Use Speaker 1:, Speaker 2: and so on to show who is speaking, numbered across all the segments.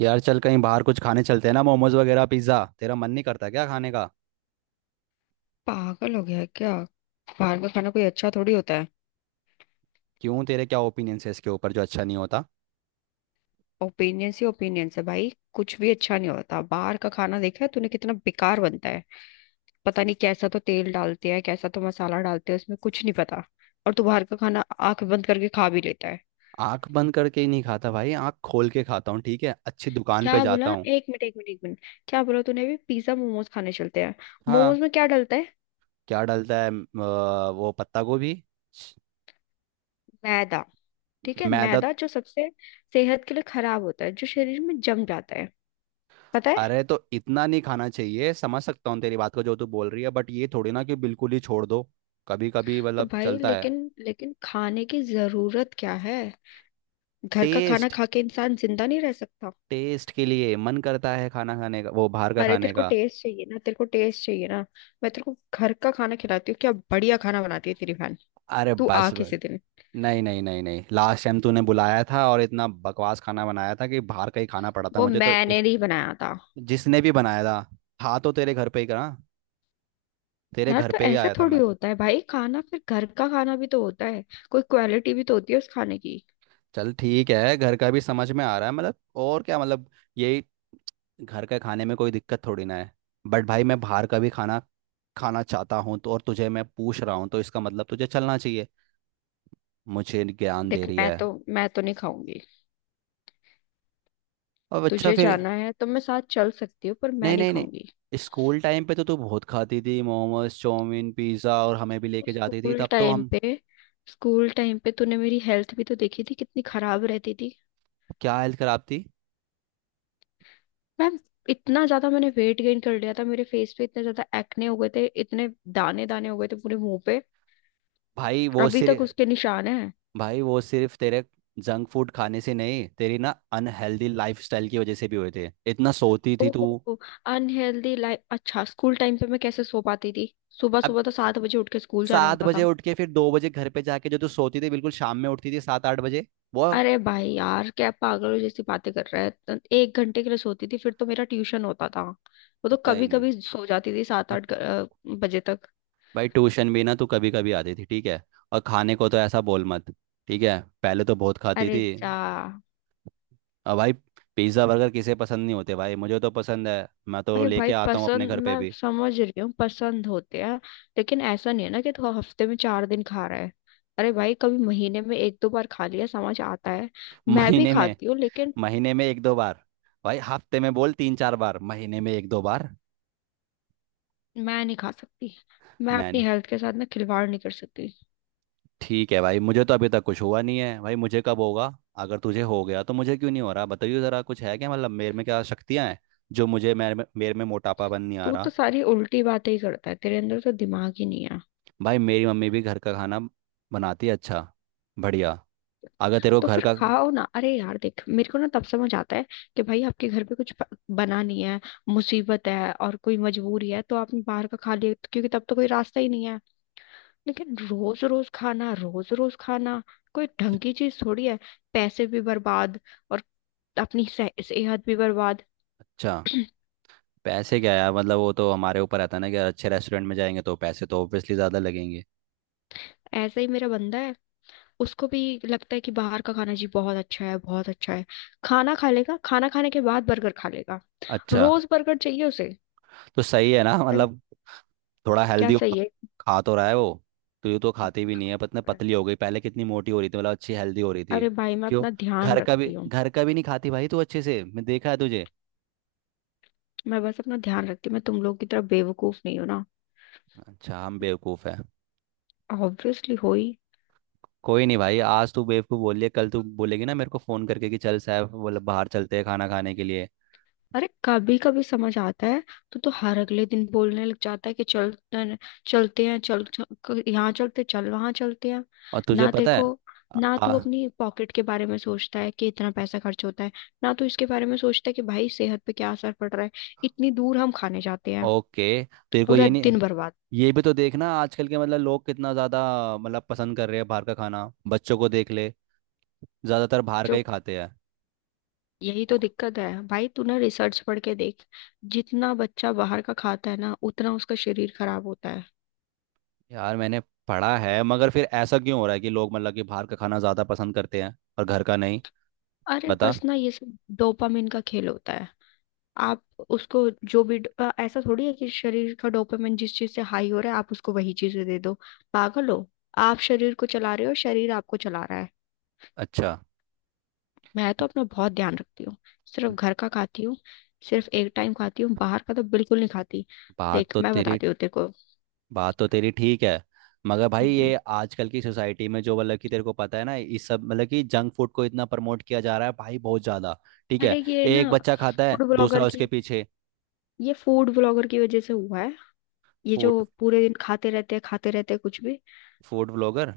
Speaker 1: यार, चल कहीं बाहर कुछ खाने चलते हैं ना। मोमोज वगैरह, पिज्ज़ा। तेरा मन नहीं करता क्या खाने का?
Speaker 2: पागल हो गया है क्या। बाहर का खाना कोई अच्छा थोड़ी होता है।
Speaker 1: क्यों, तेरे क्या ओपिनियंस है इसके ऊपर, जो अच्छा नहीं होता?
Speaker 2: ओपिनियंस ही ओपिनियंस है भाई, कुछ भी अच्छा नहीं होता। बाहर का खाना देखा है तूने, कितना बेकार बनता है। पता नहीं कैसा तो तेल डालते हैं, कैसा तो मसाला डालते हैं, उसमें कुछ नहीं पता। और तू बाहर का खाना आंख बंद करके खा भी लेता है।
Speaker 1: आंख बंद करके ही नहीं खाता भाई, आंख खोल के खाता हूँ। ठीक है, अच्छी दुकान पे
Speaker 2: क्या बोला।
Speaker 1: जाता हूँ।
Speaker 2: एक मिनट एक मिनट एक मिनट। क्या बोला तूने, भी पिज्जा मोमोज खाने चलते हैं। मोमोज
Speaker 1: हाँ।
Speaker 2: में क्या डलता है।
Speaker 1: क्या डलता है? वो पत्ता गोभी। छ,
Speaker 2: मैदा। ठीक है,
Speaker 1: मैदा तो,
Speaker 2: मैदा जो सबसे सेहत के लिए खराब होता है, जो शरीर में जम जाता है, पता है।
Speaker 1: अरे, तो इतना नहीं खाना चाहिए, समझ सकता हूँ तेरी बात को जो तू बोल रही है। बट ये थोड़ी ना कि बिल्कुल ही छोड़ दो। कभी कभी
Speaker 2: तो
Speaker 1: मतलब
Speaker 2: भाई
Speaker 1: चलता है।
Speaker 2: लेकिन लेकिन खाने की जरूरत क्या है। घर का खाना
Speaker 1: टेस्ट।
Speaker 2: खा के इंसान जिंदा नहीं रह सकता।
Speaker 1: टेस्ट के लिए मन करता है खाना खाने का, वो बाहर का
Speaker 2: अरे तेरे
Speaker 1: खाने
Speaker 2: को
Speaker 1: का।
Speaker 2: टेस्ट चाहिए ना, तेरे को टेस्ट चाहिए ना। मैं तेरे को घर का खाना खिलाती हूँ, क्या बढ़िया खाना बनाती है तेरी बहन।
Speaker 1: अरे,
Speaker 2: तू
Speaker 1: बस
Speaker 2: आ
Speaker 1: बस।
Speaker 2: किसी दिन।
Speaker 1: नहीं नहीं नहीं नहीं, लास्ट टाइम तूने बुलाया था और इतना बकवास खाना बनाया था कि बाहर का ही खाना पड़ा था
Speaker 2: वो
Speaker 1: मुझे तो
Speaker 2: मैंने नहीं बनाया था।
Speaker 1: जिसने भी बनाया था। था तो तेरे घर पे ही करा। तेरे
Speaker 2: यार
Speaker 1: घर
Speaker 2: तो
Speaker 1: पे ही
Speaker 2: ऐसे
Speaker 1: आया था
Speaker 2: थोड़ी
Speaker 1: मैं।
Speaker 2: होता है भाई खाना, फिर घर का खाना भी तो होता है, कोई क्वालिटी भी तो होती है उस खाने की।
Speaker 1: चल ठीक है, घर का भी समझ में आ रहा है मतलब। और क्या मतलब? यही। घर का खाने में कोई दिक्कत थोड़ी ना है। बट भाई, मैं बाहर का भी खाना खाना चाहता हूँ तो, और तुझे मैं पूछ रहा हूँ तो इसका मतलब तुझे चलना चाहिए। मुझे ज्ञान दे
Speaker 2: देख,
Speaker 1: रही
Speaker 2: मैं
Speaker 1: है।
Speaker 2: तो मैं तो नहीं खाऊंगी।
Speaker 1: अब अच्छा,
Speaker 2: तुझे
Speaker 1: फिर।
Speaker 2: जाना है तो मैं साथ चल सकती हूँ, पर मैं
Speaker 1: नहीं
Speaker 2: नहीं
Speaker 1: नहीं
Speaker 2: खाऊंगी।
Speaker 1: नहीं, स्कूल टाइम पे तो तू बहुत खाती थी। मोमोज, चाउमीन, पिज्ज़ा, और हमें भी लेके जाती थी,
Speaker 2: स्कूल
Speaker 1: तब तो
Speaker 2: टाइम
Speaker 1: हम।
Speaker 2: पे, स्कूल टाइम पे तूने मेरी हेल्थ भी तो देखी थी, कितनी खराब रहती थी।
Speaker 1: क्या हेल्थ खराब थी?
Speaker 2: मैम, इतना ज्यादा मैंने वेट गेन कर लिया था, मेरे फेस पे इतने ज्यादा एक्ने हो गए थे, इतने दाने दाने हो गए थे पूरे मुंह पे।
Speaker 1: भाई वो
Speaker 2: अभी तक
Speaker 1: सिर्फ
Speaker 2: उसके निशान है।
Speaker 1: भाई वो सिर्फ तेरे जंक फूड खाने से नहीं, तेरी ना अनहेल्दी लाइफस्टाइल की वजह से भी हुए थे। इतना सोती थी तू।
Speaker 2: ओहो। Unhealthy life. अच्छा, स्कूल टाइम पे मैं कैसे सो पाती थी, सुबह
Speaker 1: अब,
Speaker 2: सुबह तो 7 बजे उठ के स्कूल जाना
Speaker 1: सात
Speaker 2: होता
Speaker 1: बजे
Speaker 2: था।
Speaker 1: उठ के फिर 2 बजे घर पे जाके जो तू सोती थी, बिल्कुल शाम में उठती थी 7-8 बजे। वो,
Speaker 2: अरे भाई यार क्या पागलों जैसी बातें कर रहा है, तो 1 घंटे के लिए सोती थी, फिर तो मेरा ट्यूशन होता था, वो तो
Speaker 1: कहीं
Speaker 2: कभी
Speaker 1: नहीं।
Speaker 2: कभी सो जाती थी सात आठ
Speaker 1: हट।
Speaker 2: बजे तक।
Speaker 1: भाई, ट्यूशन भी ना तू कभी कभी आती थी, ठीक है। और खाने को तो ऐसा बोल मत। ठीक है, पहले तो बहुत खाती
Speaker 2: अरे
Speaker 1: थी।
Speaker 2: जा।
Speaker 1: अब भाई, पिज्ज़ा, बर्गर किसे पसंद नहीं होते भाई? मुझे तो पसंद है, मैं तो
Speaker 2: अरे भाई
Speaker 1: लेके आता हूँ अपने
Speaker 2: पसंद,
Speaker 1: घर पे
Speaker 2: मैं
Speaker 1: भी।
Speaker 2: समझ रही हूँ पसंद होते हैं, लेकिन ऐसा नहीं है ना कि तू हफ्ते में 4 दिन खा रहा है। अरे भाई कभी महीने में एक दो बार खा लिया समझ आता है, मैं भी
Speaker 1: महीने में
Speaker 2: खाती हूँ लेकिन।
Speaker 1: महीने में एक दो बार। भाई, हफ्ते में बोल तीन चार बार, महीने में एक दो बार।
Speaker 2: मैं नहीं खा सकती, मैं अपनी
Speaker 1: मैंने,
Speaker 2: हेल्थ के साथ ना खिलवाड़ नहीं कर सकती।
Speaker 1: ठीक है भाई, मुझे तो अभी तक कुछ हुआ नहीं है, भाई मुझे कब होगा? अगर तुझे हो गया तो मुझे क्यों नहीं हो रहा? बताइए ज़रा, कुछ है क्या मतलब, मेरे में क्या शक्तियाँ हैं जो मुझे मेरे में मोटापापन नहीं
Speaker 2: तू
Speaker 1: आ
Speaker 2: तो
Speaker 1: रहा।
Speaker 2: सारी उल्टी बातें ही करता है, तेरे अंदर तो दिमाग ही नहीं है।
Speaker 1: भाई, मेरी मम्मी भी घर का खाना बनाती है, अच्छा बढ़िया। अगर तेरे को
Speaker 2: तो
Speaker 1: घर
Speaker 2: फिर
Speaker 1: का,
Speaker 2: खाओ ना। अरे यार देख, मेरे को ना तब समझ आता है कि भाई आपके घर पे कुछ बना नहीं है, मुसीबत है और कोई मजबूरी है, तो आपने बाहर का खा लिया, क्योंकि तब तो कोई रास्ता ही नहीं है। लेकिन रोज रोज खाना, रोज रोज खाना, कोई ढंग की चीज थोड़ी है। पैसे भी बर्बाद, और अपनी सेहत भी बर्बाद।
Speaker 1: अच्छा, पैसे क्या यार, मतलब वो तो हमारे ऊपर रहता है ना कि अच्छे रेस्टोरेंट में जाएंगे तो पैसे तो ऑब्वियसली ज़्यादा लगेंगे।
Speaker 2: ऐसा ही मेरा बंदा है, उसको भी लगता है कि बाहर का खाना जी बहुत अच्छा है बहुत अच्छा है। खाना खा लेगा, खाना खाने के बाद बर्गर खा लेगा।
Speaker 1: अच्छा,
Speaker 2: रोज बर्गर चाहिए उसे।
Speaker 1: तो सही है ना
Speaker 2: अरे,
Speaker 1: मतलब, थोड़ा
Speaker 2: क्या
Speaker 1: हेल्दी हो,
Speaker 2: सही
Speaker 1: खा तो रहा है वो। तो ये तो खाती भी नहीं है, पतने
Speaker 2: है।
Speaker 1: पतली हो गई। पहले कितनी मोटी हो रही थी, मतलब अच्छी हेल्दी हो रही थी।
Speaker 2: अरे भाई मैं
Speaker 1: क्यों?
Speaker 2: अपना ध्यान रखती हूँ।
Speaker 1: घर का भी नहीं खाती भाई तू, अच्छे से मैं देखा है तुझे।
Speaker 2: मैं बस अपना ध्यान रखती हूँ, मैं तुम लोग की तरह बेवकूफ नहीं हूँ ना।
Speaker 1: अच्छा, हम बेवकूफ़ है।
Speaker 2: ऑब्वियसली हो ही।
Speaker 1: कोई नहीं भाई, आज तू बेवकूफ़ बोल लिया, कल तू बोलेगी ना मेरे को फ़ोन करके कि चल साहब, बोले बाहर चलते हैं खाना खाने के लिए।
Speaker 2: अरे कभी कभी समझ आता है तो हर अगले दिन बोलने लग जाता है कि चल न- चलते हैं, चल, यहाँ चलते, चल वहां चलते हैं।
Speaker 1: और तुझे
Speaker 2: ना तेरे
Speaker 1: पता
Speaker 2: को,
Speaker 1: है, आ,
Speaker 2: ना तू
Speaker 1: आ,
Speaker 2: अपनी पॉकेट के बारे में सोचता है कि इतना पैसा खर्च होता है, ना तू इसके बारे में सोचता है कि भाई सेहत पे क्या असर पड़ रहा है। इतनी दूर हम खाने जाते हैं,
Speaker 1: ओके, तेरे को
Speaker 2: पूरा
Speaker 1: ये नहीं।
Speaker 2: दिन बर्बाद।
Speaker 1: ये भी तो देखना, आजकल के मतलब लोग कितना ज्यादा मतलब पसंद कर रहे हैं बाहर का खाना। बच्चों को देख ले, ज्यादातर बाहर का
Speaker 2: जो,
Speaker 1: ही खाते हैं।
Speaker 2: यही तो दिक्कत है भाई, तूने रिसर्च पढ़ के देख, जितना बच्चा बाहर का खाता है ना उतना उसका शरीर खराब होता है।
Speaker 1: यार, मैंने पढ़ा है, मगर फिर ऐसा क्यों हो रहा है कि लोग मतलब कि बाहर का खाना ज्यादा पसंद करते हैं और घर का नहीं?
Speaker 2: अरे
Speaker 1: बता।
Speaker 2: बस ना, ये सब डोपामिन का खेल होता है। आप उसको जो भी ऐसा थोड़ी है कि शरीर का डोपामिन जिस चीज से हाई हो रहा है आप उसको वही चीजें दे दो, पागल हो। आप शरीर को चला रहे हो, शरीर आपको चला रहा है।
Speaker 1: अच्छा।
Speaker 2: मैं तो अपना बहुत ध्यान रखती हूँ, सिर्फ
Speaker 1: ब-
Speaker 2: घर का खाती हूँ, सिर्फ एक टाइम खाती हूँ, बाहर का तो बिल्कुल नहीं खाती।
Speaker 1: बात
Speaker 2: देख
Speaker 1: तो
Speaker 2: मैं
Speaker 1: तेरी
Speaker 2: बताती हूँ तेरे को।
Speaker 1: बात तो तेरी ठीक है। मगर भाई,
Speaker 2: हम्म,
Speaker 1: ये आजकल की सोसाइटी में, जो मतलब कि तेरे को पता है ना, इस सब मतलब कि जंक फूड को इतना प्रमोट किया जा रहा है भाई, बहुत ज्यादा। ठीक
Speaker 2: अरे
Speaker 1: है।
Speaker 2: ये ना
Speaker 1: एक बच्चा खाता है,
Speaker 2: फूड ब्लॉगर
Speaker 1: दूसरा उसके
Speaker 2: की,
Speaker 1: पीछे।
Speaker 2: ये फूड ब्लॉगर की वजह से हुआ है। ये जो
Speaker 1: फूड
Speaker 2: पूरे दिन खाते रहते हैं कुछ भी।
Speaker 1: Food blogger.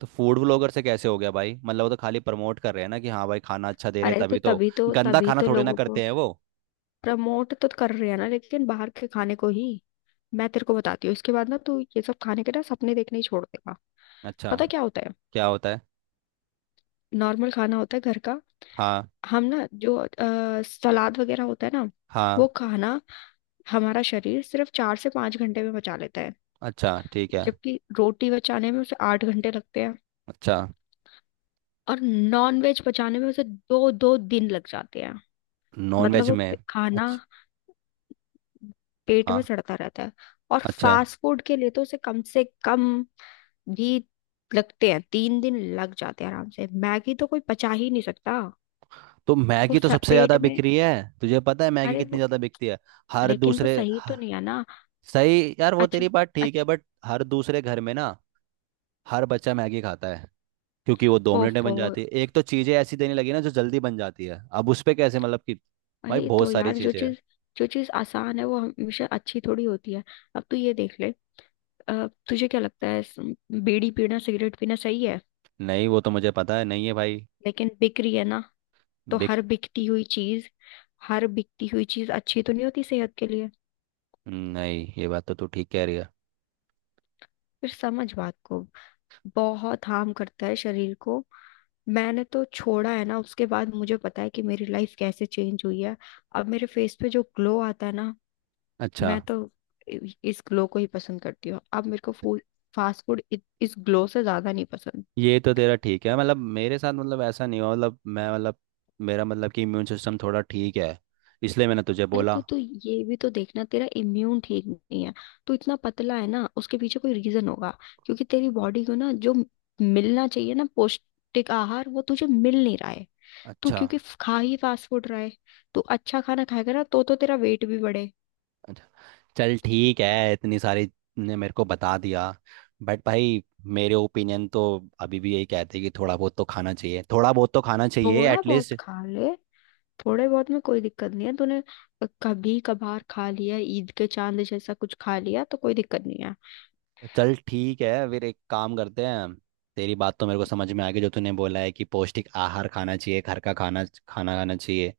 Speaker 1: तो फूड ब्लॉगर से कैसे हो गया भाई? मतलब वो तो खाली प्रमोट कर रहे हैं ना कि हाँ भाई, खाना अच्छा दे रहे हैं
Speaker 2: अरे तो
Speaker 1: तभी तो,
Speaker 2: तभी तो
Speaker 1: गंदा
Speaker 2: तभी
Speaker 1: खाना
Speaker 2: तो
Speaker 1: थोड़े ना
Speaker 2: लोगों को
Speaker 1: करते हैं वो।
Speaker 2: प्रमोट तो कर रहे हैं ना, लेकिन बाहर के खाने को ही। मैं तेरे को बताती हूँ, इसके बाद ना तू ये सब खाने के ना सपने देखने ही छोड़ देगा।
Speaker 1: अच्छा,
Speaker 2: पता क्या होता है,
Speaker 1: क्या होता है?
Speaker 2: नॉर्मल खाना होता है घर का।
Speaker 1: हाँ।
Speaker 2: हम ना जो सलाद वगैरह होता है ना, वो
Speaker 1: हाँ।
Speaker 2: खाना हमारा शरीर सिर्फ 4 से 5 घंटे में पचा लेता है।
Speaker 1: अच्छा, ठीक है।
Speaker 2: जबकि रोटी बचाने में उसे 8 घंटे लगते हैं,
Speaker 1: अच्छा।
Speaker 2: और नॉन वेज पचाने में उसे दो दो दिन लग जाते हैं,
Speaker 1: नॉन
Speaker 2: मतलब
Speaker 1: वेज
Speaker 2: वो
Speaker 1: में?
Speaker 2: खाना
Speaker 1: अच्छा।
Speaker 2: पेट में
Speaker 1: हाँ।
Speaker 2: सड़ता रहता है। और
Speaker 1: अच्छा।
Speaker 2: फास्ट फूड के लिए तो उसे कम से कम भी लगते हैं, 3 दिन लग जाते हैं आराम से। मैगी तो कोई पचा ही नहीं सकता,
Speaker 1: तो
Speaker 2: वो
Speaker 1: मैगी तो सबसे
Speaker 2: पेट
Speaker 1: ज्यादा बिक
Speaker 2: में।
Speaker 1: रही है। तुझे पता है मैगी
Speaker 2: अरे
Speaker 1: कितनी
Speaker 2: वो,
Speaker 1: ज्यादा बिकती है। हर
Speaker 2: लेकिन वो
Speaker 1: दूसरे
Speaker 2: सही तो नहीं है ना।
Speaker 1: सही यार, वो
Speaker 2: अच्छा।
Speaker 1: तेरी बात ठीक है,
Speaker 2: अच्छा।
Speaker 1: बट हर दूसरे घर में ना, हर बच्चा मैगी खाता है। क्योंकि वो 2 मिनट में
Speaker 2: ओफो।
Speaker 1: बन जाती है, एक तो चीजें ऐसी देने लगी ना जो जल्दी बन जाती है, अब उस पे कैसे मतलब कि, भाई
Speaker 2: वही
Speaker 1: बहुत
Speaker 2: तो
Speaker 1: सारी
Speaker 2: यार, जो
Speaker 1: चीजें हैं।
Speaker 2: चीज जो चीज आसान है वो हमेशा अच्छी थोड़ी होती है। अब तू ये देख ले, तुझे क्या लगता है बीड़ी पीना सिगरेट पीना सही है,
Speaker 1: नहीं, वो तो मुझे पता है नहीं है भाई।
Speaker 2: लेकिन बिक रही है ना। तो
Speaker 1: बिग,
Speaker 2: हर बिकती हुई चीज, हर बिकती हुई चीज अच्छी तो नहीं होती सेहत के लिए।
Speaker 1: नहीं, ये बात तो तू ठीक कह रही है।
Speaker 2: फिर समझ बात को, बहुत हार्म करता है शरीर को। मैंने तो छोड़ा है ना, उसके बाद मुझे पता है कि मेरी लाइफ कैसे चेंज हुई है। अब मेरे फेस पे जो ग्लो आता है ना,
Speaker 1: अच्छा।
Speaker 2: मैं तो इस ग्लो को ही पसंद करती हूँ। अब मेरे को फूड फास्ट फूड इस ग्लो से ज्यादा नहीं पसंद।
Speaker 1: ये तो तेरा ठीक है मतलब, मेरे साथ मतलब ऐसा नहीं हुआ, मतलब मैं मतलब, मेरा मतलब कि इम्यून सिस्टम थोड़ा ठीक है, इसलिए मैंने तुझे
Speaker 2: अरे
Speaker 1: बोला।
Speaker 2: तो तू ये भी तो देखना, तेरा इम्यून ठीक नहीं है। तू इतना पतला है ना, उसके पीछे कोई रीजन होगा, क्योंकि तेरी बॉडी को ना जो मिलना चाहिए ना पौष्टिक आहार, वो तुझे मिल नहीं रहा है। तू
Speaker 1: अच्छा।
Speaker 2: क्योंकि खा ही फास्ट फूड रहा है। तू अच्छा खाना खाएगा ना तो तेरा वेट भी बढ़े।
Speaker 1: अच्छा। चल ठीक है, इतनी सारी ने मेरे को बता दिया। बट भाई, मेरे ओपिनियन तो अभी भी यही कहते हैं कि थोड़ा बहुत तो खाना चाहिए, थोड़ा बहुत तो खाना चाहिए
Speaker 2: थोड़ा
Speaker 1: एटलीस्ट।
Speaker 2: बहुत खा ले, थोड़े बहुत में कोई दिक्कत नहीं है। तूने कभी कभार खा लिया ईद के चांद जैसा कुछ खा लिया तो कोई दिक्कत नहीं है।
Speaker 1: चल ठीक है, फिर एक काम करते हैं। तेरी बात तो मेरे को समझ में आ गई, जो तूने बोला है कि पौष्टिक आहार खाना चाहिए, घर का खाना खाना खाना चाहिए।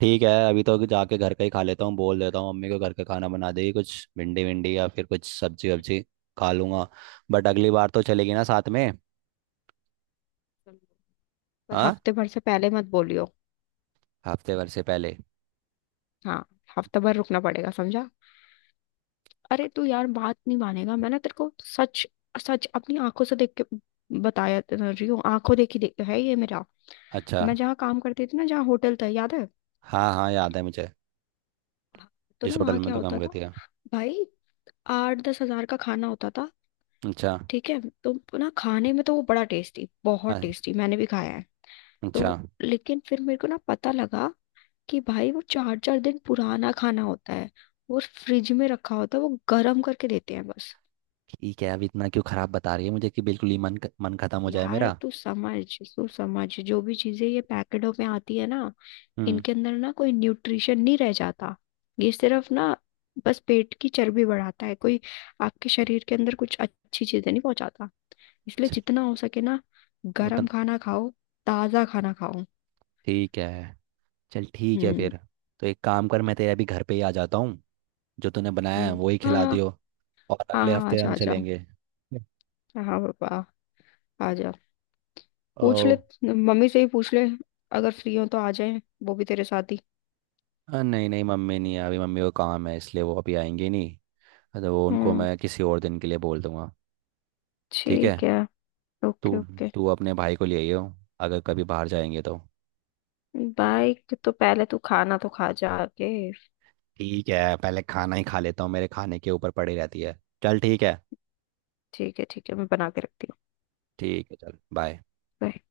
Speaker 1: ठीक है, अभी तो जाके घर का ही खा लेता हूँ, बोल देता हूँ मम्मी को घर का खाना बना देगी कुछ भिंडी विंडी या फिर कुछ सब्जी वब्जी, खा लूंगा। बट अगली बार तो चलेगी ना साथ में?
Speaker 2: पर
Speaker 1: हाँ,
Speaker 2: हफ्ते भर से पहले मत बोलियो।
Speaker 1: हफ्ते भर से पहले।
Speaker 2: हाँ। हफ्ते भर रुकना पड़ेगा, समझा। अरे तू यार बात नहीं मानेगा, मैंने तेरे को सच सच अपनी आंखों से देख के बताया तो रही हूँ, आंखों देखी देख है ये मेरा।
Speaker 1: अच्छा।
Speaker 2: मैं जहाँ काम करती थी ना, जहाँ होटल था याद है,
Speaker 1: हाँ हाँ, याद है मुझे।
Speaker 2: तो ना
Speaker 1: जिस
Speaker 2: वहाँ
Speaker 1: होटल में
Speaker 2: क्या
Speaker 1: तो
Speaker 2: होता
Speaker 1: काम
Speaker 2: था
Speaker 1: करती है।
Speaker 2: भाई, 8-10 हजार का खाना होता था,
Speaker 1: अच्छा।
Speaker 2: ठीक है। तो ना खाने में तो वो बड़ा टेस्टी, बहुत
Speaker 1: अ-
Speaker 2: टेस्टी, मैंने भी खाया है
Speaker 1: अच्छा।
Speaker 2: तो। लेकिन फिर मेरे को ना पता लगा कि भाई वो चार चार दिन पुराना खाना होता है, वो फ्रिज में रखा होता है, वो गर्म करके देते हैं बस।
Speaker 1: ठीक है, अब इतना क्यों खराब बता रही है मुझे कि बिल्कुल ही मन खत्म हो जाए
Speaker 2: यार
Speaker 1: मेरा?
Speaker 2: तू समझ जो भी चीजें ये पैकेटों में आती है ना,
Speaker 1: हम्म।
Speaker 2: इनके अंदर ना कोई न्यूट्रिशन नहीं रह जाता। ये सिर्फ ना बस पेट की चर्बी बढ़ाता है, कोई आपके शरीर के अंदर कुछ अच्छी चीजें नहीं पहुंचाता। इसलिए
Speaker 1: चल,
Speaker 2: जितना हो सके ना गरम
Speaker 1: उतन
Speaker 2: खाना खाओ, ताजा खाना खाओ।
Speaker 1: ठीक है। चल ठीक है,
Speaker 2: हम्म।
Speaker 1: फिर तो एक काम कर, मैं तेरे अभी घर पे ही आ जाता हूँ। जो तूने बनाया है
Speaker 2: हम्म।
Speaker 1: वही
Speaker 2: हाँ।
Speaker 1: खिला दियो। और
Speaker 2: हाँ।
Speaker 1: अगले
Speaker 2: हाँ,
Speaker 1: हफ्ते
Speaker 2: आजा
Speaker 1: हम
Speaker 2: आजा।
Speaker 1: चलेंगे।
Speaker 2: हाँ पापा, आजा।
Speaker 1: ओ।
Speaker 2: पूछ ले, मम्मी से ही पूछ ले, अगर फ्री हो तो आ जाए, वो भी तेरे साथ ही।
Speaker 1: नहीं नहीं, मम्मी नहीं है, अभी मम्मी को काम है, इसलिए वो अभी आएंगे नहीं। तो वो उनको
Speaker 2: हम्म।
Speaker 1: मैं किसी और दिन के लिए बोल दूंगा। ठीक है।
Speaker 2: ठीक है।
Speaker 1: तू
Speaker 2: ओके ओके।
Speaker 1: तू अपने भाई को ले आइयो, अगर कभी बाहर जाएंगे तो।
Speaker 2: बाइक तो पहले, तू खाना तो खा जा के।
Speaker 1: ठीक है, पहले खाना ही खा लेता हूँ, मेरे खाने के ऊपर पड़ी रहती है। चल ठीक है।
Speaker 2: ठीक है ठीक है, मैं बना के रखती हूँ।
Speaker 1: ठीक है, चल बाय।
Speaker 2: Bye.